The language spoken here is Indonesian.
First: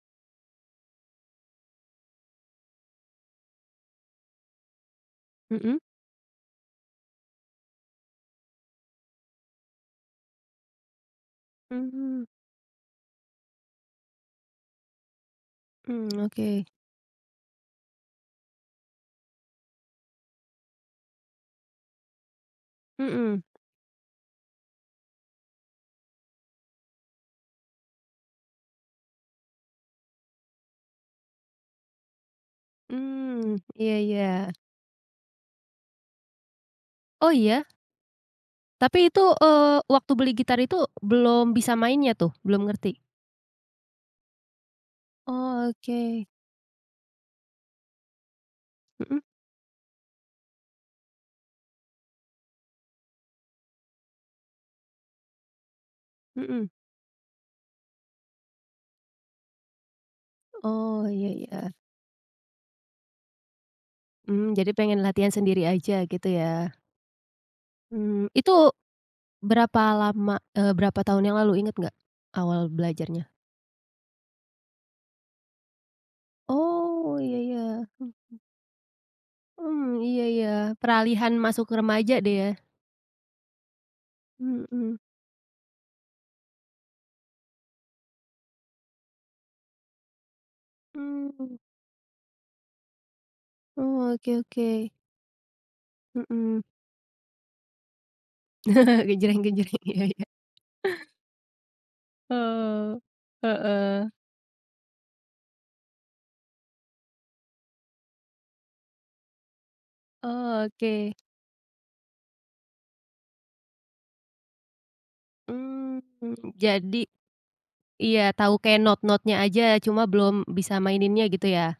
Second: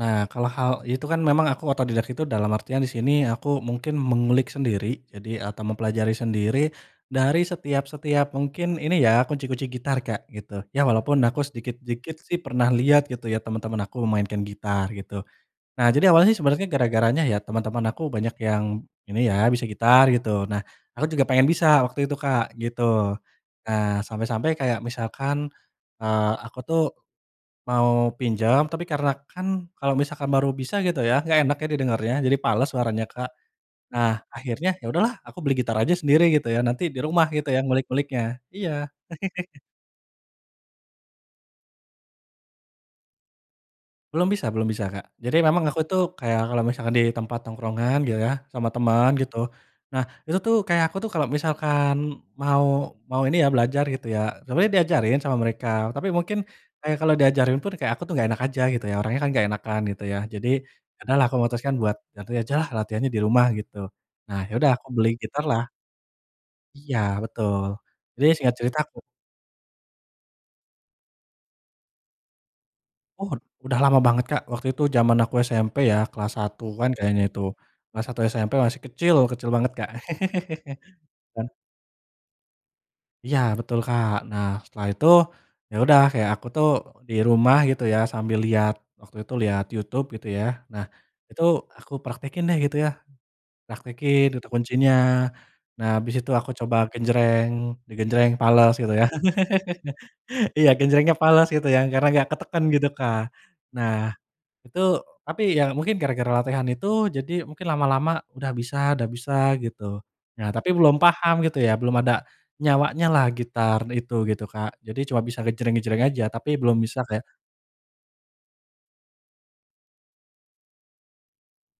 Nah kalau hal itu kan memang aku otodidak itu, dalam artian di sini aku mungkin mengulik sendiri jadi atau Mhm. mempelajari sendiri dari setiap setiap mungkin ini ya, kunci-kunci gitar Kak gitu. Iya walaupun aku sedikit-sedikit Mhm. sih pernah lihat gitu ya, teman-teman aku memainkan gitar gitu. Nah jadi Mmm, awalnya oke. sebenarnya gara-garanya ya teman-teman aku banyak yang ini ya, bisa gitar gitu. Nah aku juga pengen bisa waktu itu Kak, gitu. Mmm. Nah sampai-sampai kayak misalkan, eee, aku tuh mau pinjam, tapi karena kan kalau misalkan baru bisa gitu ya, enggak enak ya didengarnya. Jadi fales suaranya Kak. Mmm, Nah iya-iya. akhirnya, ya sudah lah aku beli gitar aja sendiri gitu ya, nanti di rumah Oh gitu iya? yang ngulik-nguliknya, iya. Tapi itu, eee, waktu beli gitar itu belum bisa mainnya tuh, belum ngerti? Belum bisa belum bisa Kak. Jadi memang Oh, aku tuh oke. kayak kalau misalkan di tempat tongkrongan gitu ya, sama teman Mhm. gitu. Nah itu tuh kayak aku tuh kalau misalkan mau mau ini ya, belajar gitu ya, sebenernya diajarin sama mereka, tapi mungkin Mmm. kayak kalau diajarin pun kayak aku tuh enggak enak aja gitu ya, orangnya kan enggak enakan gitu ya. Jadi, ya Oh, udahlah, iya aku iya. memutuskan buat nanti ajalah latihannya di rumah gitu. Nah iya Mmm, jadi sudah aku pengen beli latihan gitar lah. sendiri aja gitu ya? Iya betul. Jadi Mmm itu, singkat cerita, aku berapa lama, eee, berapa tahun yang lalu inget enggak awal belajarnya? Oh, udah lama banget Kak, waktu itu jaman aku SMP ya kelas 1-an Oh kayaknya iya itu. iya, Kelas 1 mhm. SMP masih kecil, kecil banget Kak. Mmm iya iya, peralihan Dan masuk remaja deh ya? Iya betul Kak. Nah setelah Mhm. itu, ya udah kayak aku tuh di rumah gitu ya sambil lihat waktu itu lihat YouTube gitu ya. Nah itu Mmm. aku praktekin deh gitu ya, Oh, praktekin oke bentuk oke. kuncinya. Nah habis itu aku Mhm. coba genjreng, di genjreng, fales gitu ya. Genjreng-genjreng, iya iya. Iya genjrengnya fales gitu ya, karena enggak ketekan gitu Oh, Kak. Nah heeh. itu tapi ya mungkin gara-gara latihan itu, jadi mungkin lama-lama udah bisa udah bisa gitu. Nah, Oh, tapi belum oke. paham gitu ya, belum ada nyawanya lah gitar itu, gitu Kak. Jadi cuma bisa gejreng-gejreng Mmm aja, tapi belum bisa jadi kayak iya tahu kayak not-notnya aja cuma belum bisa maininnya gitu ya?